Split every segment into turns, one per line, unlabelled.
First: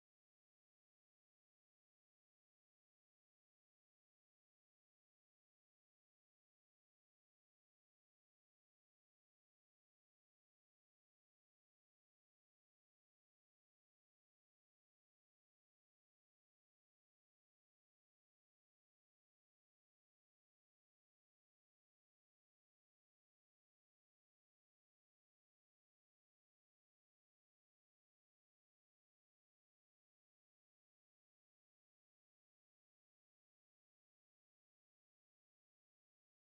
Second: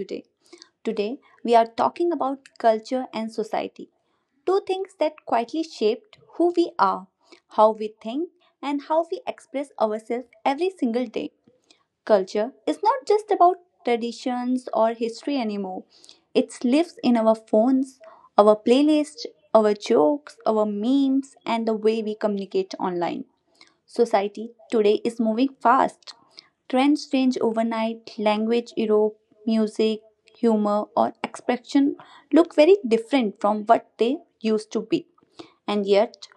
today. Today, we are talking about culture and society, two things that quietly shaped who we are, how we think, and how we express ourselves every single day. Culture is not just about traditions or history anymore. It lives in our phones, our playlists, our jokes, our memes, and the way we communicate online. Society today is moving fast. Trends change overnight, language, Europe, music, humor, or expression look very different from what they used to be. And yet,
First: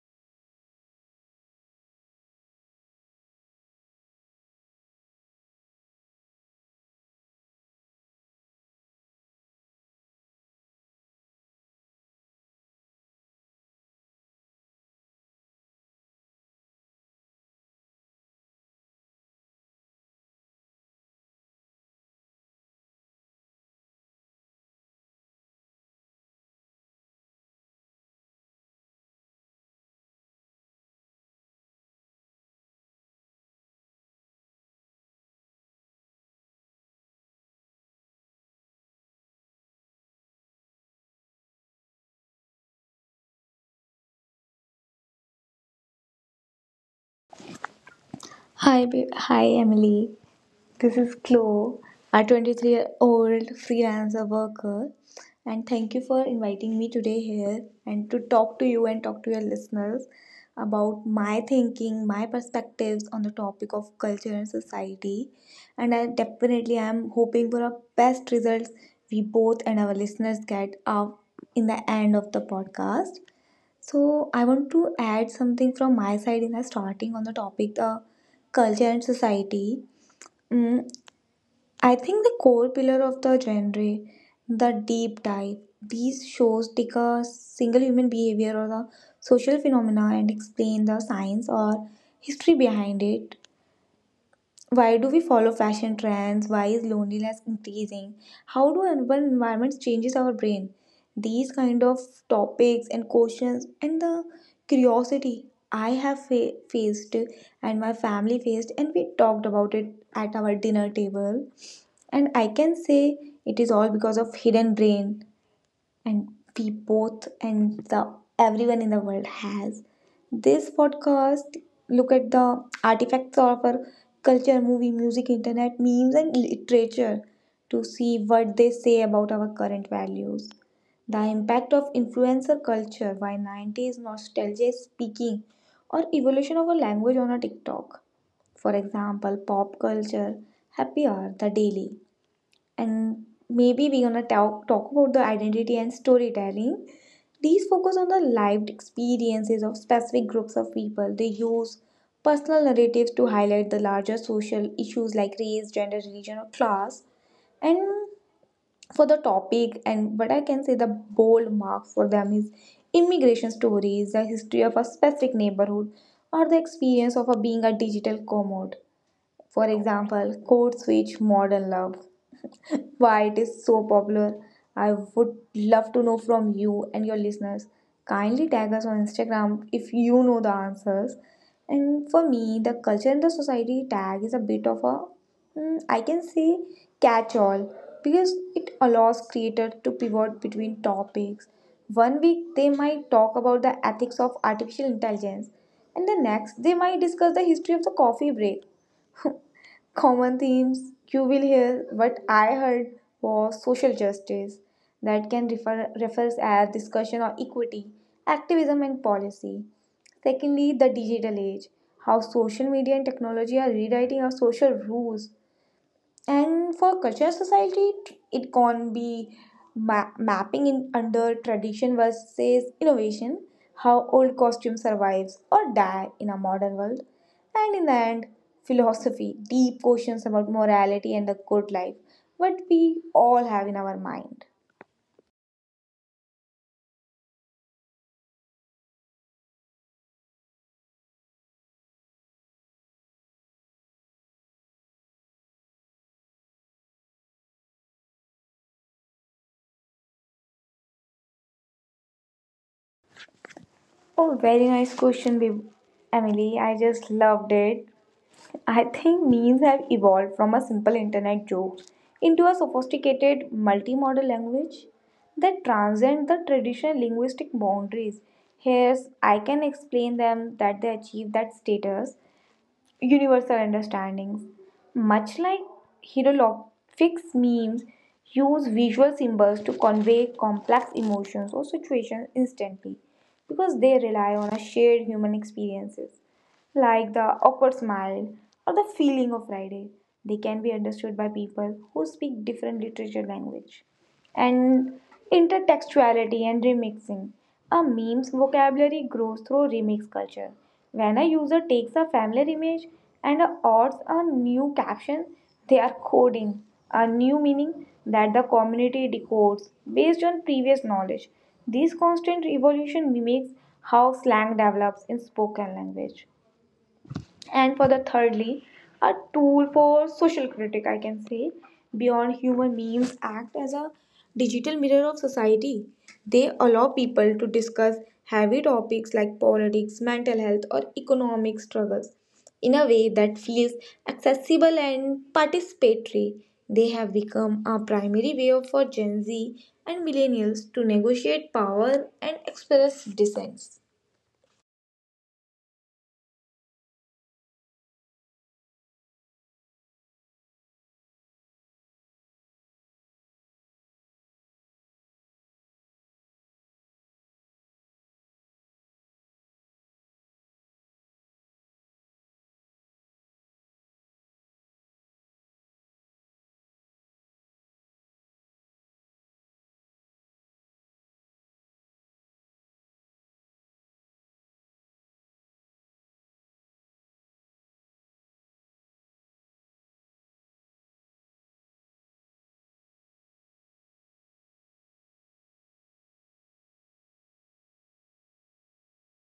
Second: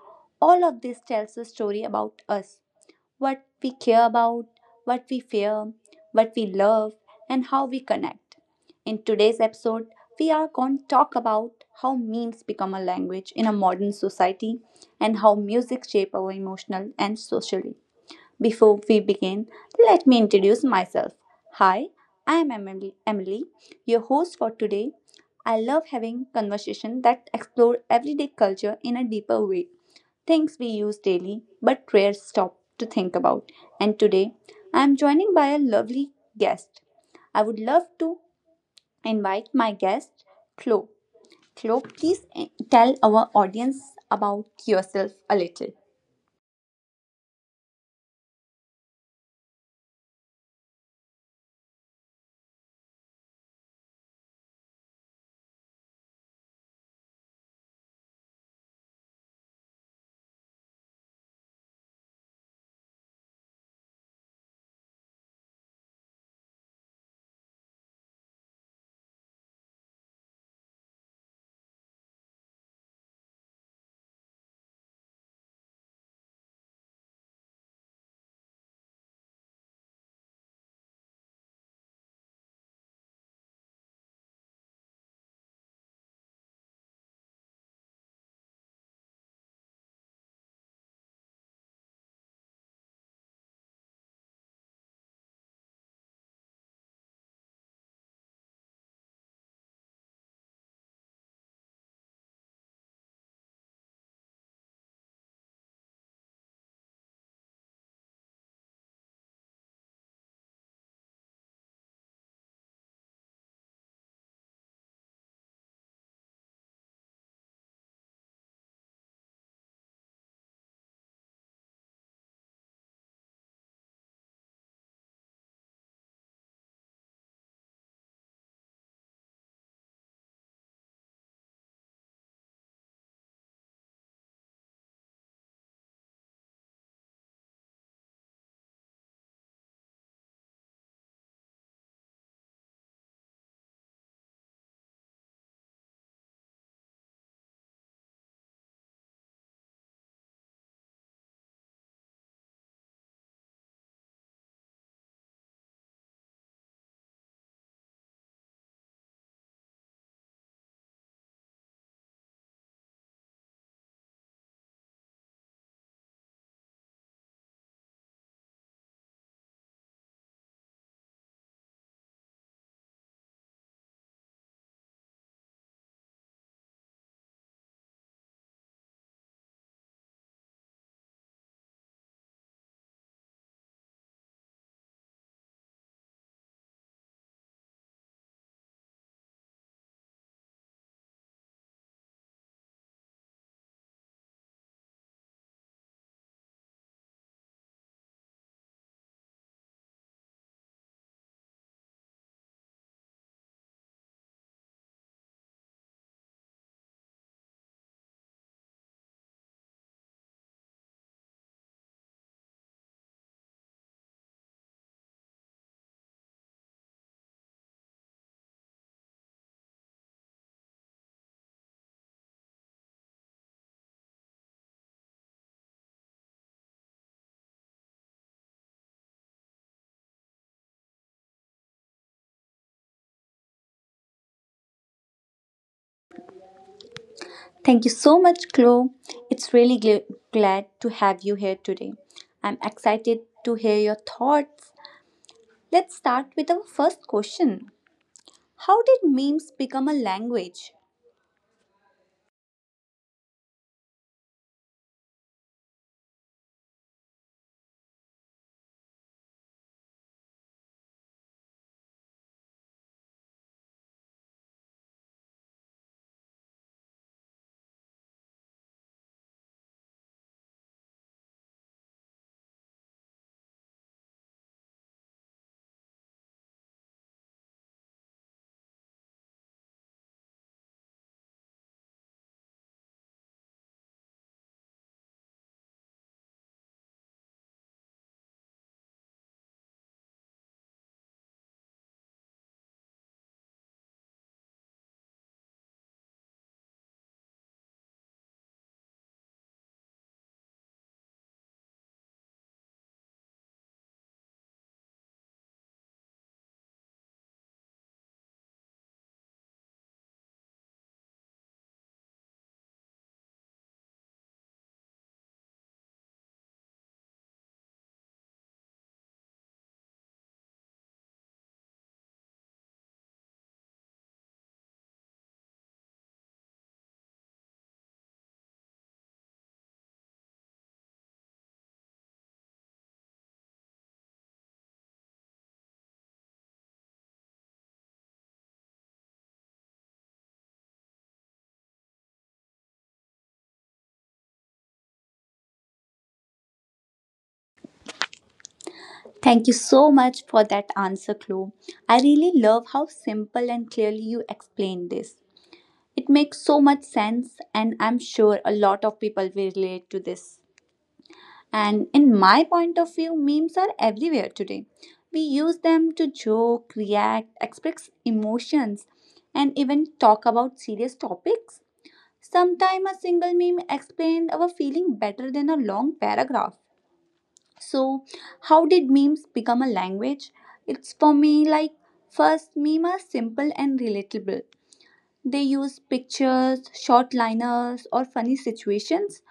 all of this tells a story about us, what we care about, what we fear, what we love, and how we connect. In today's episode, we are going to talk about how memes become a language in a modern society and how music shape our emotional and social before we begin, let me introduce myself. Hi, I am Emily, your host for today. I love having conversations that explore everyday culture in a deeper way, things we use daily but rarely stop to think about. And today, I am joining by a lovely guest. I would love to invite my guest, Chloe. Chloe, please tell our audience about yourself a little.
Hi, Emily. This is Chloe, a 23-year-old freelancer worker, and thank you for inviting me today here and to talk to you and talk to your listeners about my thinking, my perspectives on the topic of culture and society. And I definitely am hoping for the best results we both and our listeners get out in the end of the podcast. So I want to add something from my side in the starting on the topic the culture and society. Mm, I think the core pillar of the genre, the deep dive. These shows take a single human behavior or the social phenomena and explain the science or history behind it. Why do we follow fashion trends? Why is loneliness increasing? How do urban environments changes our brain? These kind of topics and questions and the curiosity I have faced and my family faced and we talked about it at our dinner table, and I can say it is all because of hidden brain and we both and the everyone in the world has. This podcast look at the artifacts of our culture, movie, music, internet, memes, and literature to see what they say about our current values. The impact of influencer culture, why 90s nostalgia is speaking, or evolution of a language on a TikTok. For example, pop culture, happy hour, the daily. And maybe we're gonna talk about the identity and storytelling. These focus on the lived experiences of specific groups of people. They use personal narratives to highlight the larger social issues like race, gender, religion, or class. And for the topic, and what I can say the bold mark for them is immigration stories, the history of a specific neighborhood, or the experience of a, being a digital commode. For example, code switch, modern love. Why it is so popular. I would love to know from you and your listeners. Kindly tag us on Instagram if you know the answers. And for me, the culture and the society tag is a bit of a, I can say, catch all, because it allows creators to pivot between topics. One week they might talk about the ethics of artificial intelligence, and the next they might discuss the history of the coffee break. Common themes you will hear what I heard was social justice, that can refers as discussion of equity, activism and policy. Secondly, the digital age, how social media and technology are rewriting our social rules. And for cultural society, it can be mapping in under tradition versus innovation, how old costume survives or die in a modern world. And in the end, philosophy deep questions about morality and the good life, what we all have in our mind.
Thank you so much, Chloe. It's really glad to have you here today. I'm excited to hear your thoughts. Let's start with our first question. How did memes become a language?
Oh, very nice question, Emily, I just loved it. I think memes have evolved from a simple internet joke into a sophisticated multimodal language that transcend the traditional linguistic boundaries. Here's I can explain them that they achieve that status, universal understandings. Much like hieroglyphics, memes use visual symbols to convey complex emotions or situations instantly because they rely on a shared human experiences like the awkward smile or the feeling of Friday. They can be understood by people who speak different literature language. And intertextuality and remixing. A meme's vocabulary grows through remix culture. When a user takes a familiar image and adds a new caption, they are coding a new meaning that the community decodes based on previous knowledge. This constant evolution mimics how slang develops in spoken language. And for the thirdly, a tool for social critic I can say, beyond humor memes act as a digital mirror of society. They allow people to discuss heavy topics like politics, mental health or economic struggles in a way that feels accessible and participatory. They have become a primary way for Gen Z and millennials to negotiate power and express dissent.
Thank you so much for that answer, Chloe. I really love how simple and clearly you explained this. It makes so much sense, and I'm sure a lot of people will relate to this. And in my point of view, memes are everywhere today. We use them to joke, react, express emotions, and even talk about serious topics. Sometimes a single meme explained our feeling better than a long paragraph. So, how did memes become a language? It's for me like, first, memes are simple and relatable. They use pictures, short liners, or funny situations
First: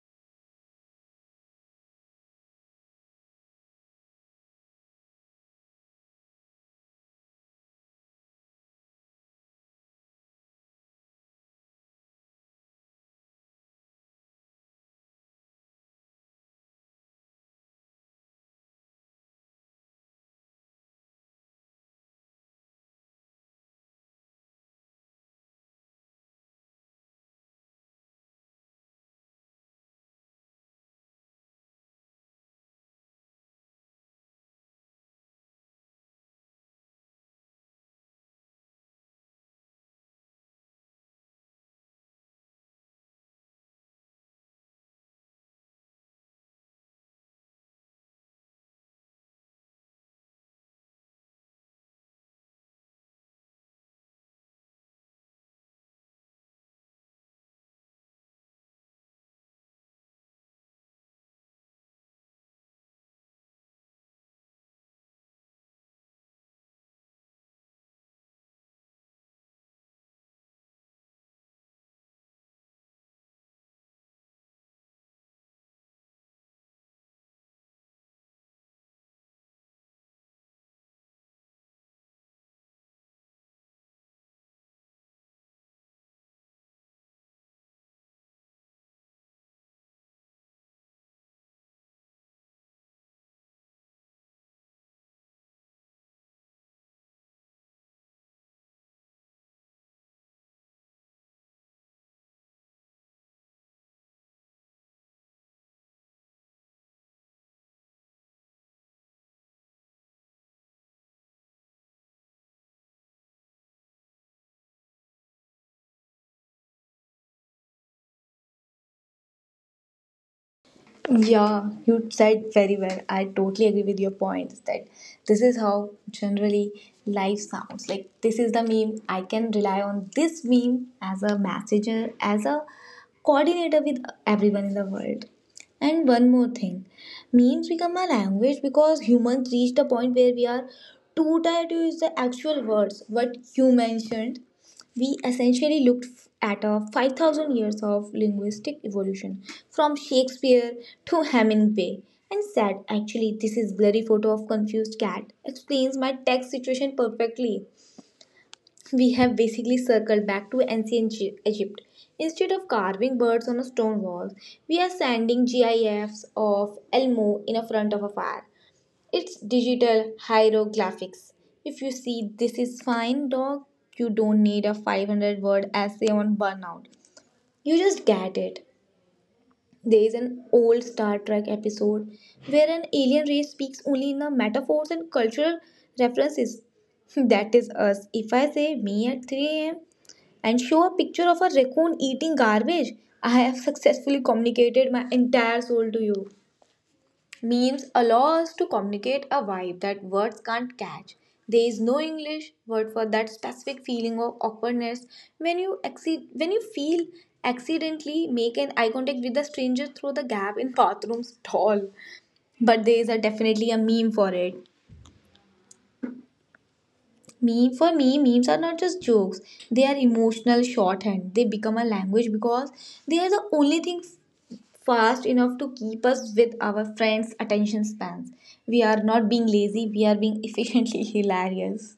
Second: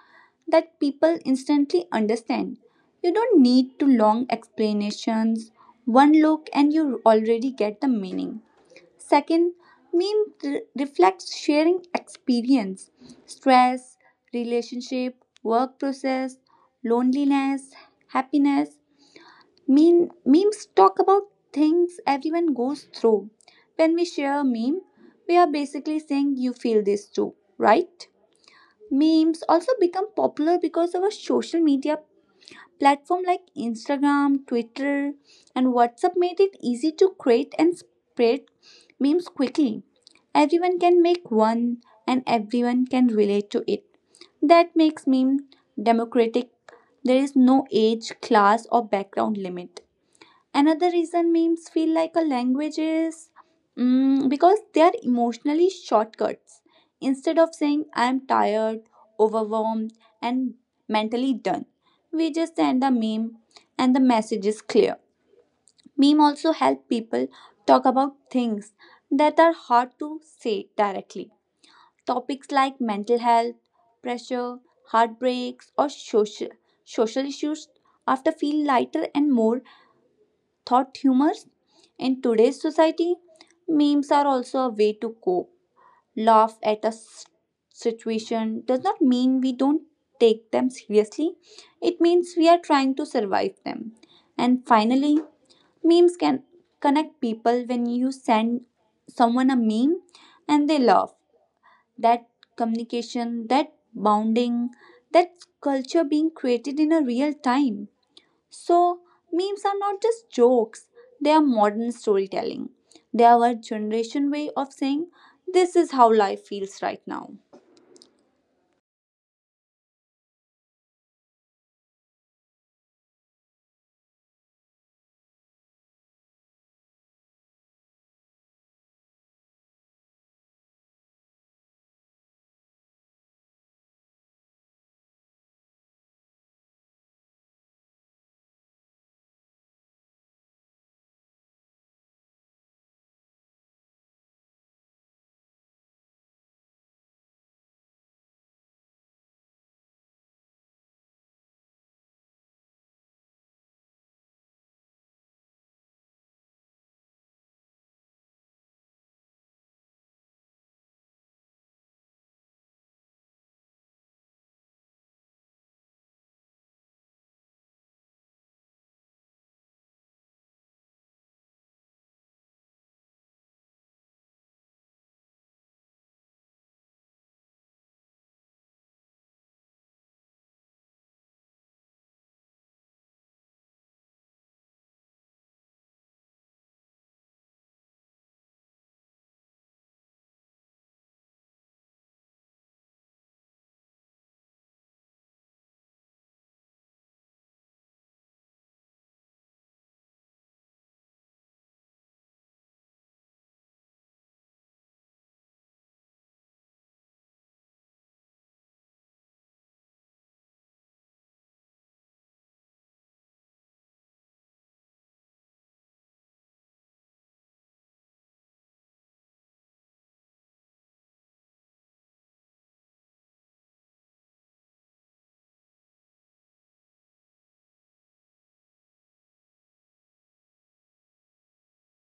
that people instantly understand. You don't need to long explanations. One look and you already get the meaning. Second, reflects sharing experience, stress, relationship, work process, loneliness, happiness. Memes talk about things everyone goes through. When we share a meme, we are basically saying you feel this too, right? Memes also become popular because our social media platform like Instagram, Twitter, and WhatsApp made it easy to create and spread memes quickly. Everyone can make one and everyone can relate to it. That makes meme democratic. There is no age, class, or background limit. Another reason memes feel like a language is because they are emotionally shortcuts. Instead of saying I am tired, overwhelmed, and mentally done, we just send a meme and the message is clear. Meme also help people talk about things that are hard to say directly. Topics like mental health, pressure, heartbreaks, or social issues after feel lighter and more thought humors. In today's society, memes are also a way to cope. Laugh at a situation does not mean we don't take them seriously, it means we are trying to survive them. And finally, memes can connect people. When you send someone a meme and they laugh, that communication, that bounding, that culture being created in a real time. So, memes are not just jokes, they are modern storytelling. They are our generation way of saying, this is how life feels right now.
Yeah, you said very well. I totally agree with your points that this is how generally life sounds. Like this is the meme. I can rely on this meme as a messenger, as a coordinator with everyone in the world. And one more thing. Memes become a language because humans reached a point where we are too tired to use the actual words what you mentioned. We essentially looked at a 5,000 years of linguistic evolution from Shakespeare to Hemingway and said, actually, this is blurry photo of confused cat explains my text situation perfectly. We have basically circled back to ancient Egypt. Instead of carving birds on a stone wall, we are sending GIFs of Elmo in a front of a fire. It's digital hieroglyphics. If you see this is fine, dog, you don't need a 500 word essay on burnout. You just get it. There is an old Star Trek episode where an alien race speaks only in the metaphors and cultural references. That is us. If I say me at 3 a.m. and show a picture of a raccoon eating garbage, I have successfully communicated my entire soul to you. Memes allow us to communicate a vibe that words can't catch. There is no English word for that specific feeling of awkwardness when you exceed, when you feel accidentally make an eye contact with a stranger through the gap in bathroom stall. But there is a definitely a meme for it. Meme for me, memes are not just jokes. They are emotional shorthand. They become a language because they are the only thing fast enough to keep us with our friends' attention spans. We are not being lazy, we are being efficiently hilarious.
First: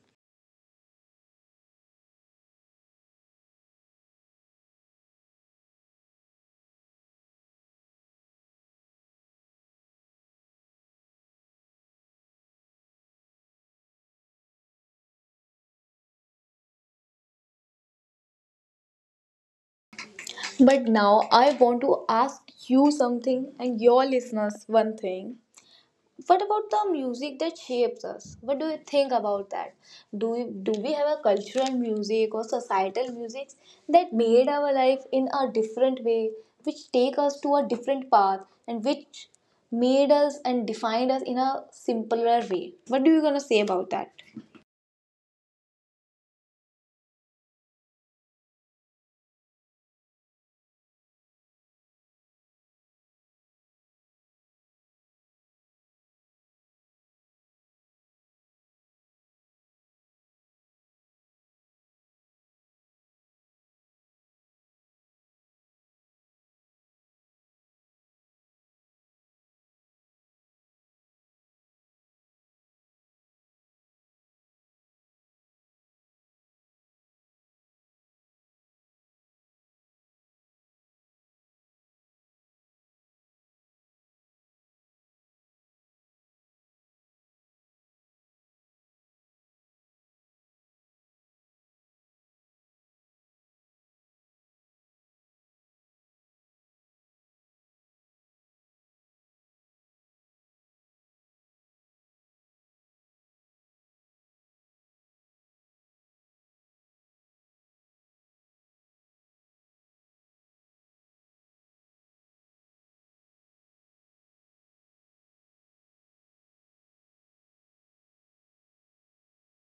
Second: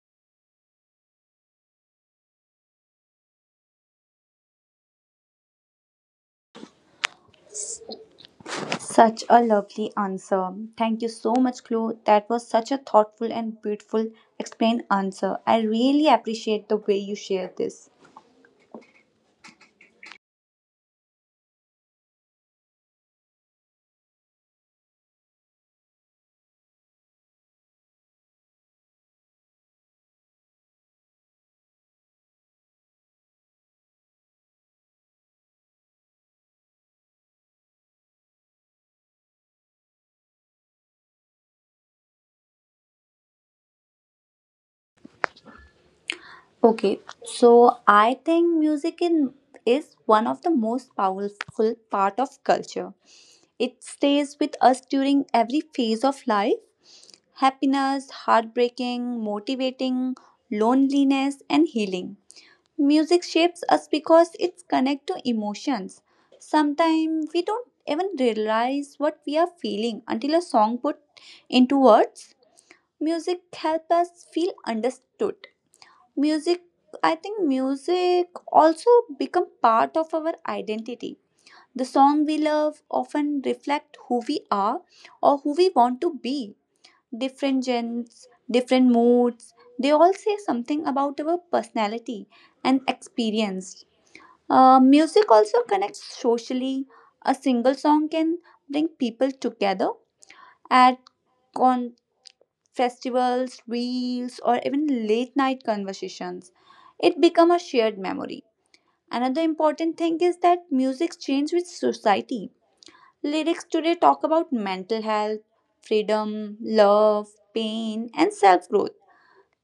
Such a lovely answer. Thank you so much, Clue. That was such a thoughtful and beautiful explained answer. I really appreciate the way you shared this.
But now I want to ask you something and your listeners one thing. What about the music that shapes us? What do you think about that? Do we have a cultural music or societal music that made our life in a different way, which take us to a different path and which made us and defined us in a simpler way? What do you gonna say about that?
Okay, so I think is one of the most powerful part of culture. It stays with us during every phase of life, happiness, heartbreaking, motivating, loneliness, and healing. Music shapes us because it's connected to emotions. Sometimes we don't even realize what we are feeling until a song put into words. Music helps us feel understood. Music, I think music also become part of our identity. The song we love often reflect who we are or who we want to be, different gens, different moods. They all say something about our personality and experience. Music also connects socially. A single song can bring people together at con- festivals, reels, or even late night conversations. It become a shared memory. Another important thing is that music changes with society. Lyrics today talk about mental health, freedom, love, pain, and self growth,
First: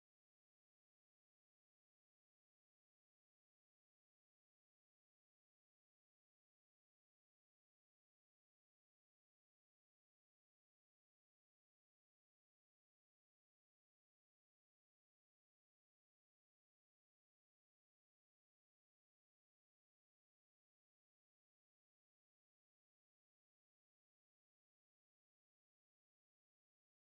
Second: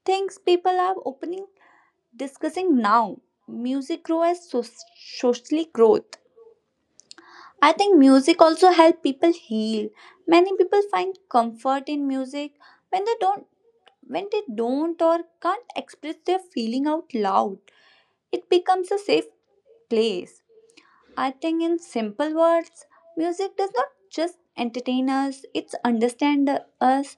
things people are opening discussing now. Music grow as socially growth. I think music also help people heal. Many people find comfort in music when they don't when they don't or can't express their feeling out loud. It becomes a safe place. I think in simple words, music does not just entertain us, it's understand us,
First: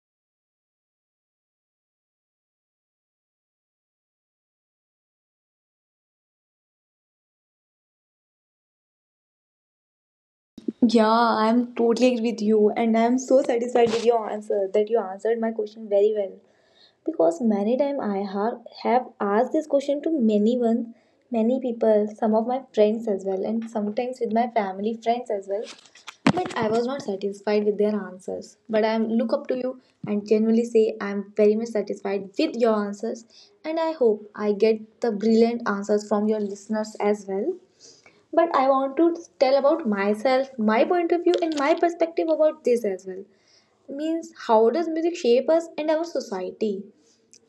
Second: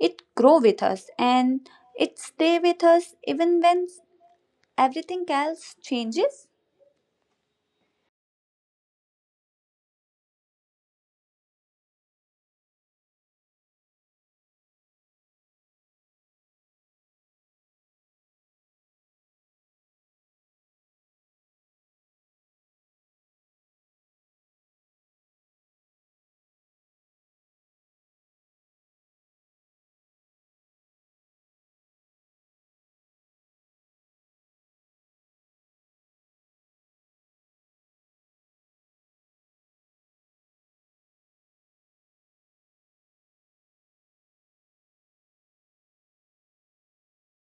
it grow with us and it stay with us even when everything else changes.
Yeah, I'm totally agree with you, and I'm so satisfied with your answer that you answered my question very well. Because many times have asked this question to many one, many people, some of my friends as well and sometimes with my family friends as well, but I was not satisfied with their answers, but I am look up to you and genuinely say I am very much satisfied with your answers, and I hope I get the brilliant answers from your listeners as well. But I want to tell about myself, my point of view and my perspective about this as well, means how does music shape us and our society?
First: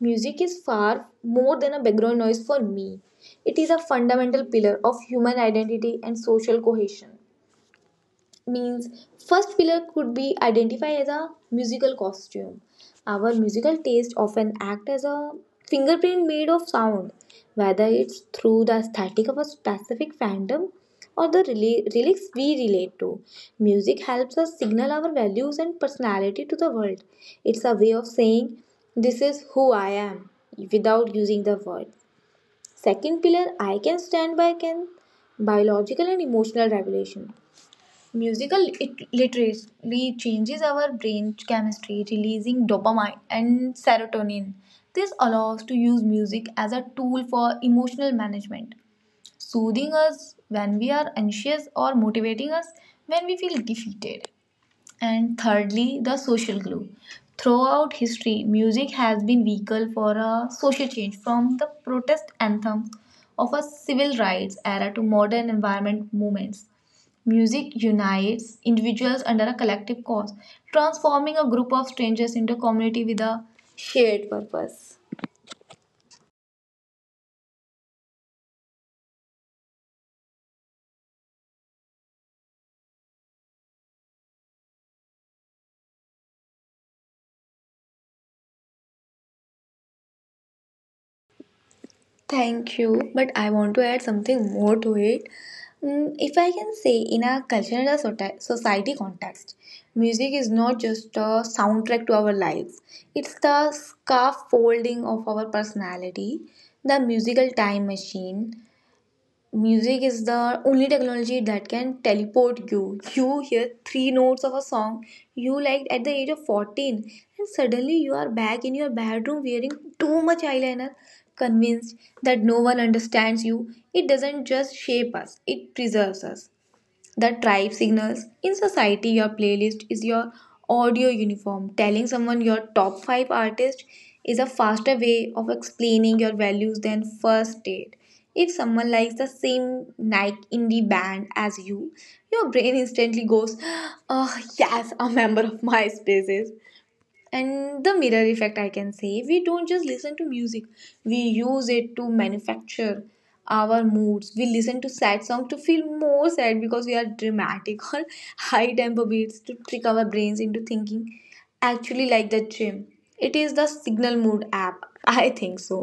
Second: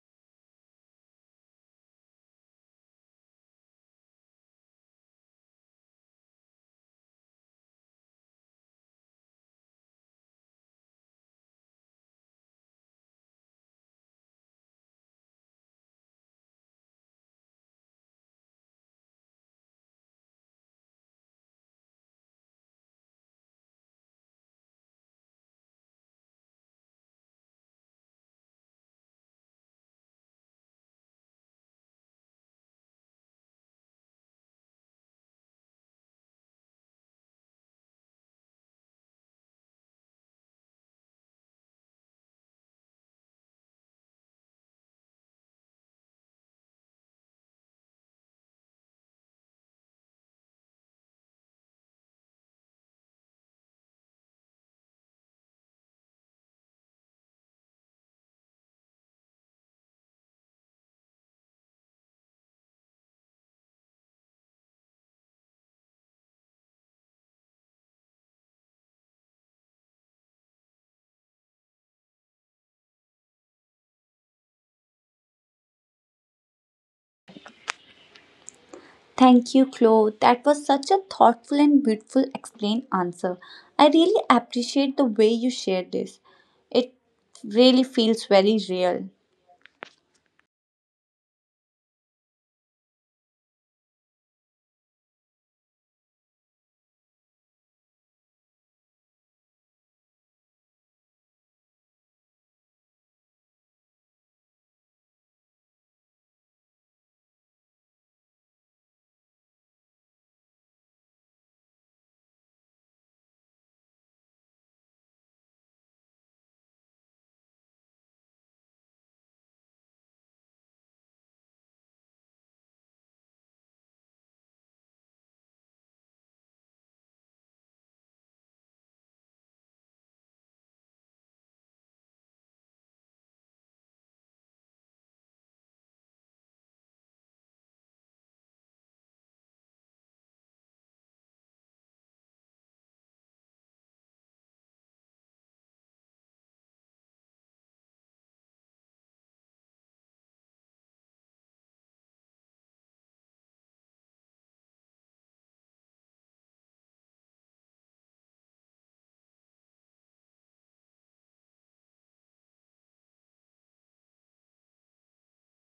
Music is far more than a background noise for me. It is a fundamental pillar of human identity and social cohesion, means first pillar could be identified as a musical costume. Our musical taste often act as a fingerprint made of sound, whether it's through the aesthetic of a specific fandom or the relics we relate to. Music helps us signal our values and personality to the world. It's a way of saying, this is who I am without using the word. Second pillar I can stand by can biological and emotional regulation. Musical it literally changes our brain chemistry, releasing dopamine and serotonin. This allows to use music as a tool for emotional management, soothing us when we are anxious or motivating us when we feel defeated. And thirdly, the social glue. Throughout history, music has been vehicle for a social change, from the protest anthem of a civil rights era to modern environment movements. Music unites individuals under a collective cause, transforming a group of strangers into a community with a shared purpose.
Thank you, Chloe. That was such a thoughtful and beautiful explain answer. I really appreciate the way you shared this. It really feels very real.
Thank you, but I want to add something more to it. If I can say, in a cultural society context, music is not just a soundtrack to our lives, it's the scaffolding of our personality, the musical time machine. Music is the only technology that can teleport you. You hear three notes of a song you liked at the age of 14, and suddenly you are back in your bedroom wearing too much eyeliner, convinced that no one understands you. It doesn't just shape us, it preserves us. The tribe signals in society, your playlist is your audio uniform. Telling someone your top 5 artists is a faster way of explaining your values than first date. If someone likes the same Nike indie band as you, your brain instantly goes, oh, yes, a member of MySpace is. And the mirror effect I can say, we don't just listen to music, we use it to manufacture our moods. We listen to sad songs to feel more sad because we are dramatic or high tempo beats to trick our brains into thinking actually like the gym. It is the signal mood app I think so.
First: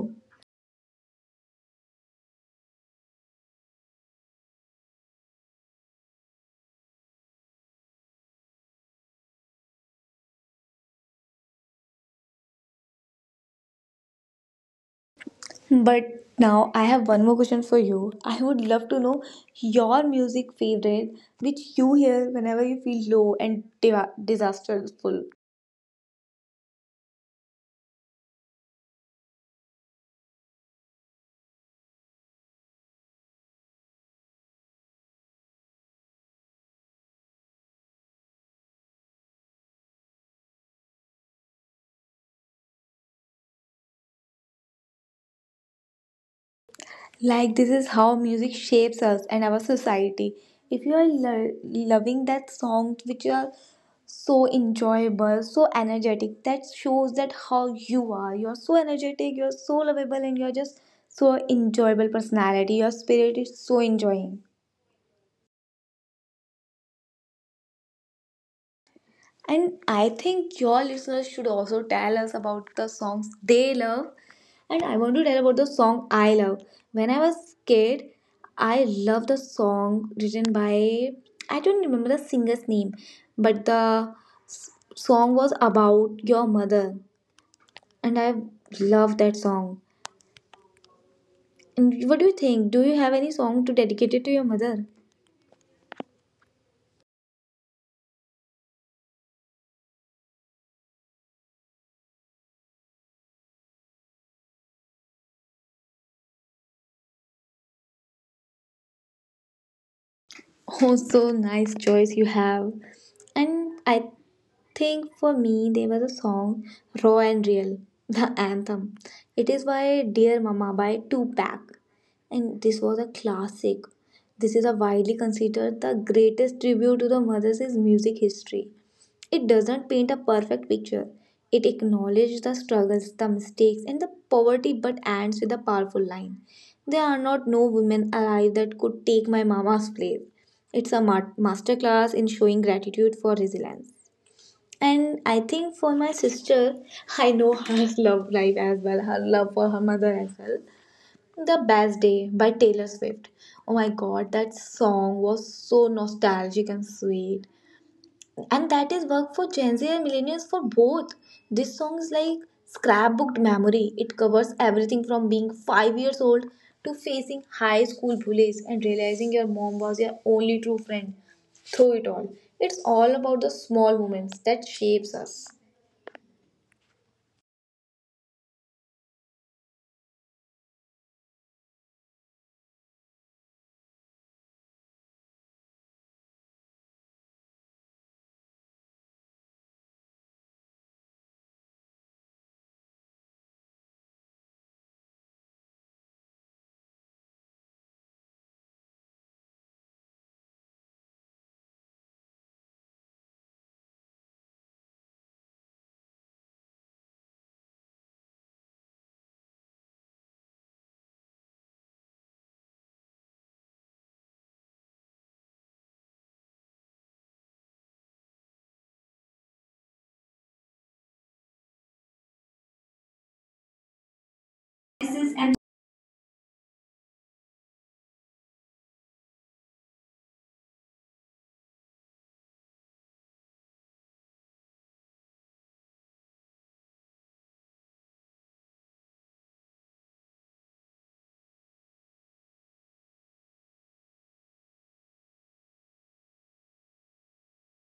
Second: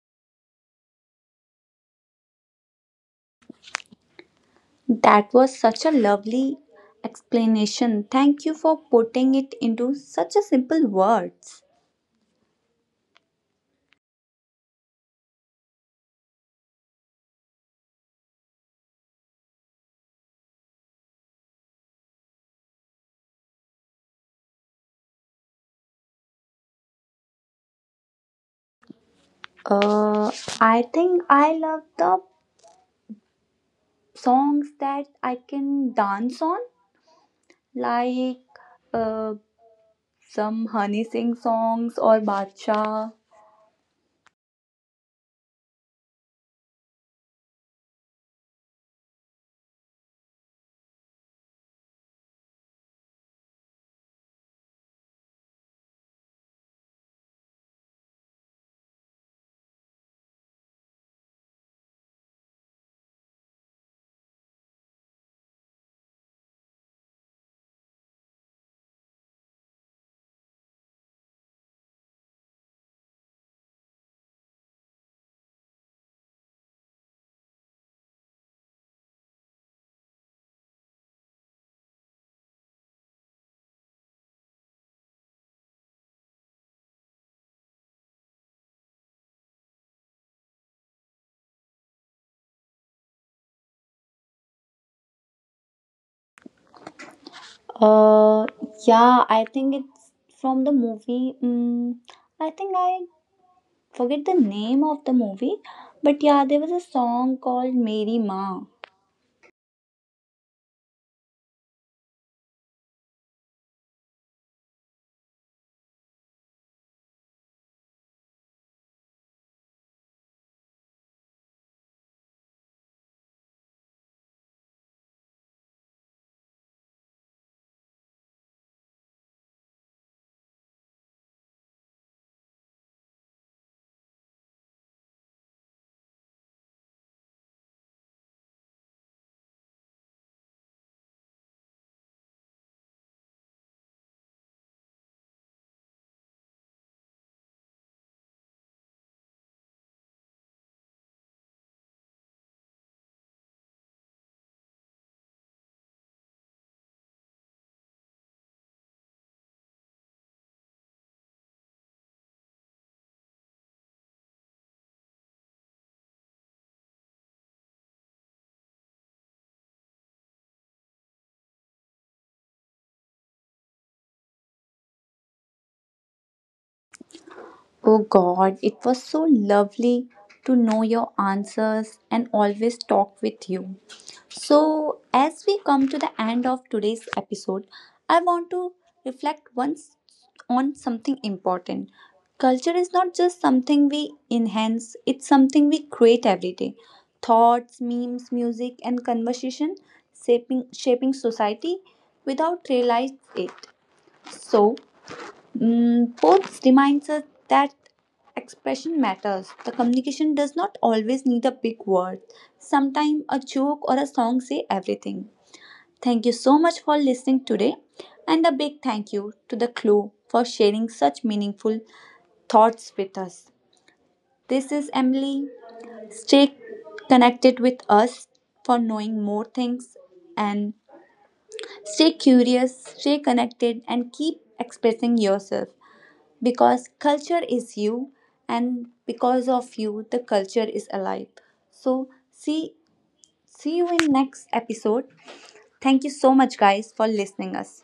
That was such a lovely explanation. Thank you for putting it into such a simple words.
But now I have one more question for you. I would love to know your music favorite, which you hear whenever you feel low and diva disasterful.
Uh, I think I love the songs that I can dance on, like uh, some Honey Singh songs or Bacha.
Like, this is how music shapes us and our society. If you are loving that songs which are so enjoyable, so energetic, that shows that how you are. You're so energetic, you're so lovable, and you're just so enjoyable personality. Your spirit is so enjoying. And I think your listeners should also tell us about the songs they love. And I want to tell about the song I love. When I was kid, I loved the song written by, I don't remember the singer's name, but the s- song was about your mother, and I loved that song. And what do you think? Do you have any song to dedicate it to your mother?
Uh, yeah, I think it's from the movie. I think I forget the name of the movie, but yeah, there was a song called Mary Ma.
Oh, so nice choice you have. And I think for me there was a song Raw and Real, the anthem. It is by Dear Mama by Tupac. And this was a classic. This is a widely considered the greatest tribute to the mothers in music history. It doesn't paint a perfect picture. It acknowledges the struggles, the mistakes, and the poverty, but ends with a powerful line. There are not no women alive that could take my mama's place. It's a masterclass in showing gratitude for resilience. And I think for my sister, I know her love life as well, her love for her mother as well. The Best Day by Taylor Swift. Oh my god, that song was so nostalgic and sweet. And that is work for Gen Z and millennials for both. This song is like scrapbooked memory. It covers everything from being 5 years old to facing high school bullies and realizing your mom was your only true friend through it all. It's all about the small moments that shapes us.
Oh God, it was so lovely to know your answers and always talk with you. So, as we come to the end of today's episode, I want to reflect once on something important. Culture is not just something we enhance, it's something we create every day. Thoughts, memes, music, and conversation shaping society without realize it. So, Popes reminds us that expression matters. The communication does not always need a big word. Sometimes a joke or a song say everything. Thank you so much for listening today and a big thank you to the Clue for sharing such meaningful thoughts with us. This is
This
Emily.
is.
Stay connected with us for knowing more things and stay curious, stay connected and keep expressing yourself, because culture is you and because of you the culture is alive. So see see you in next episode. Thank you so much guys for listening us.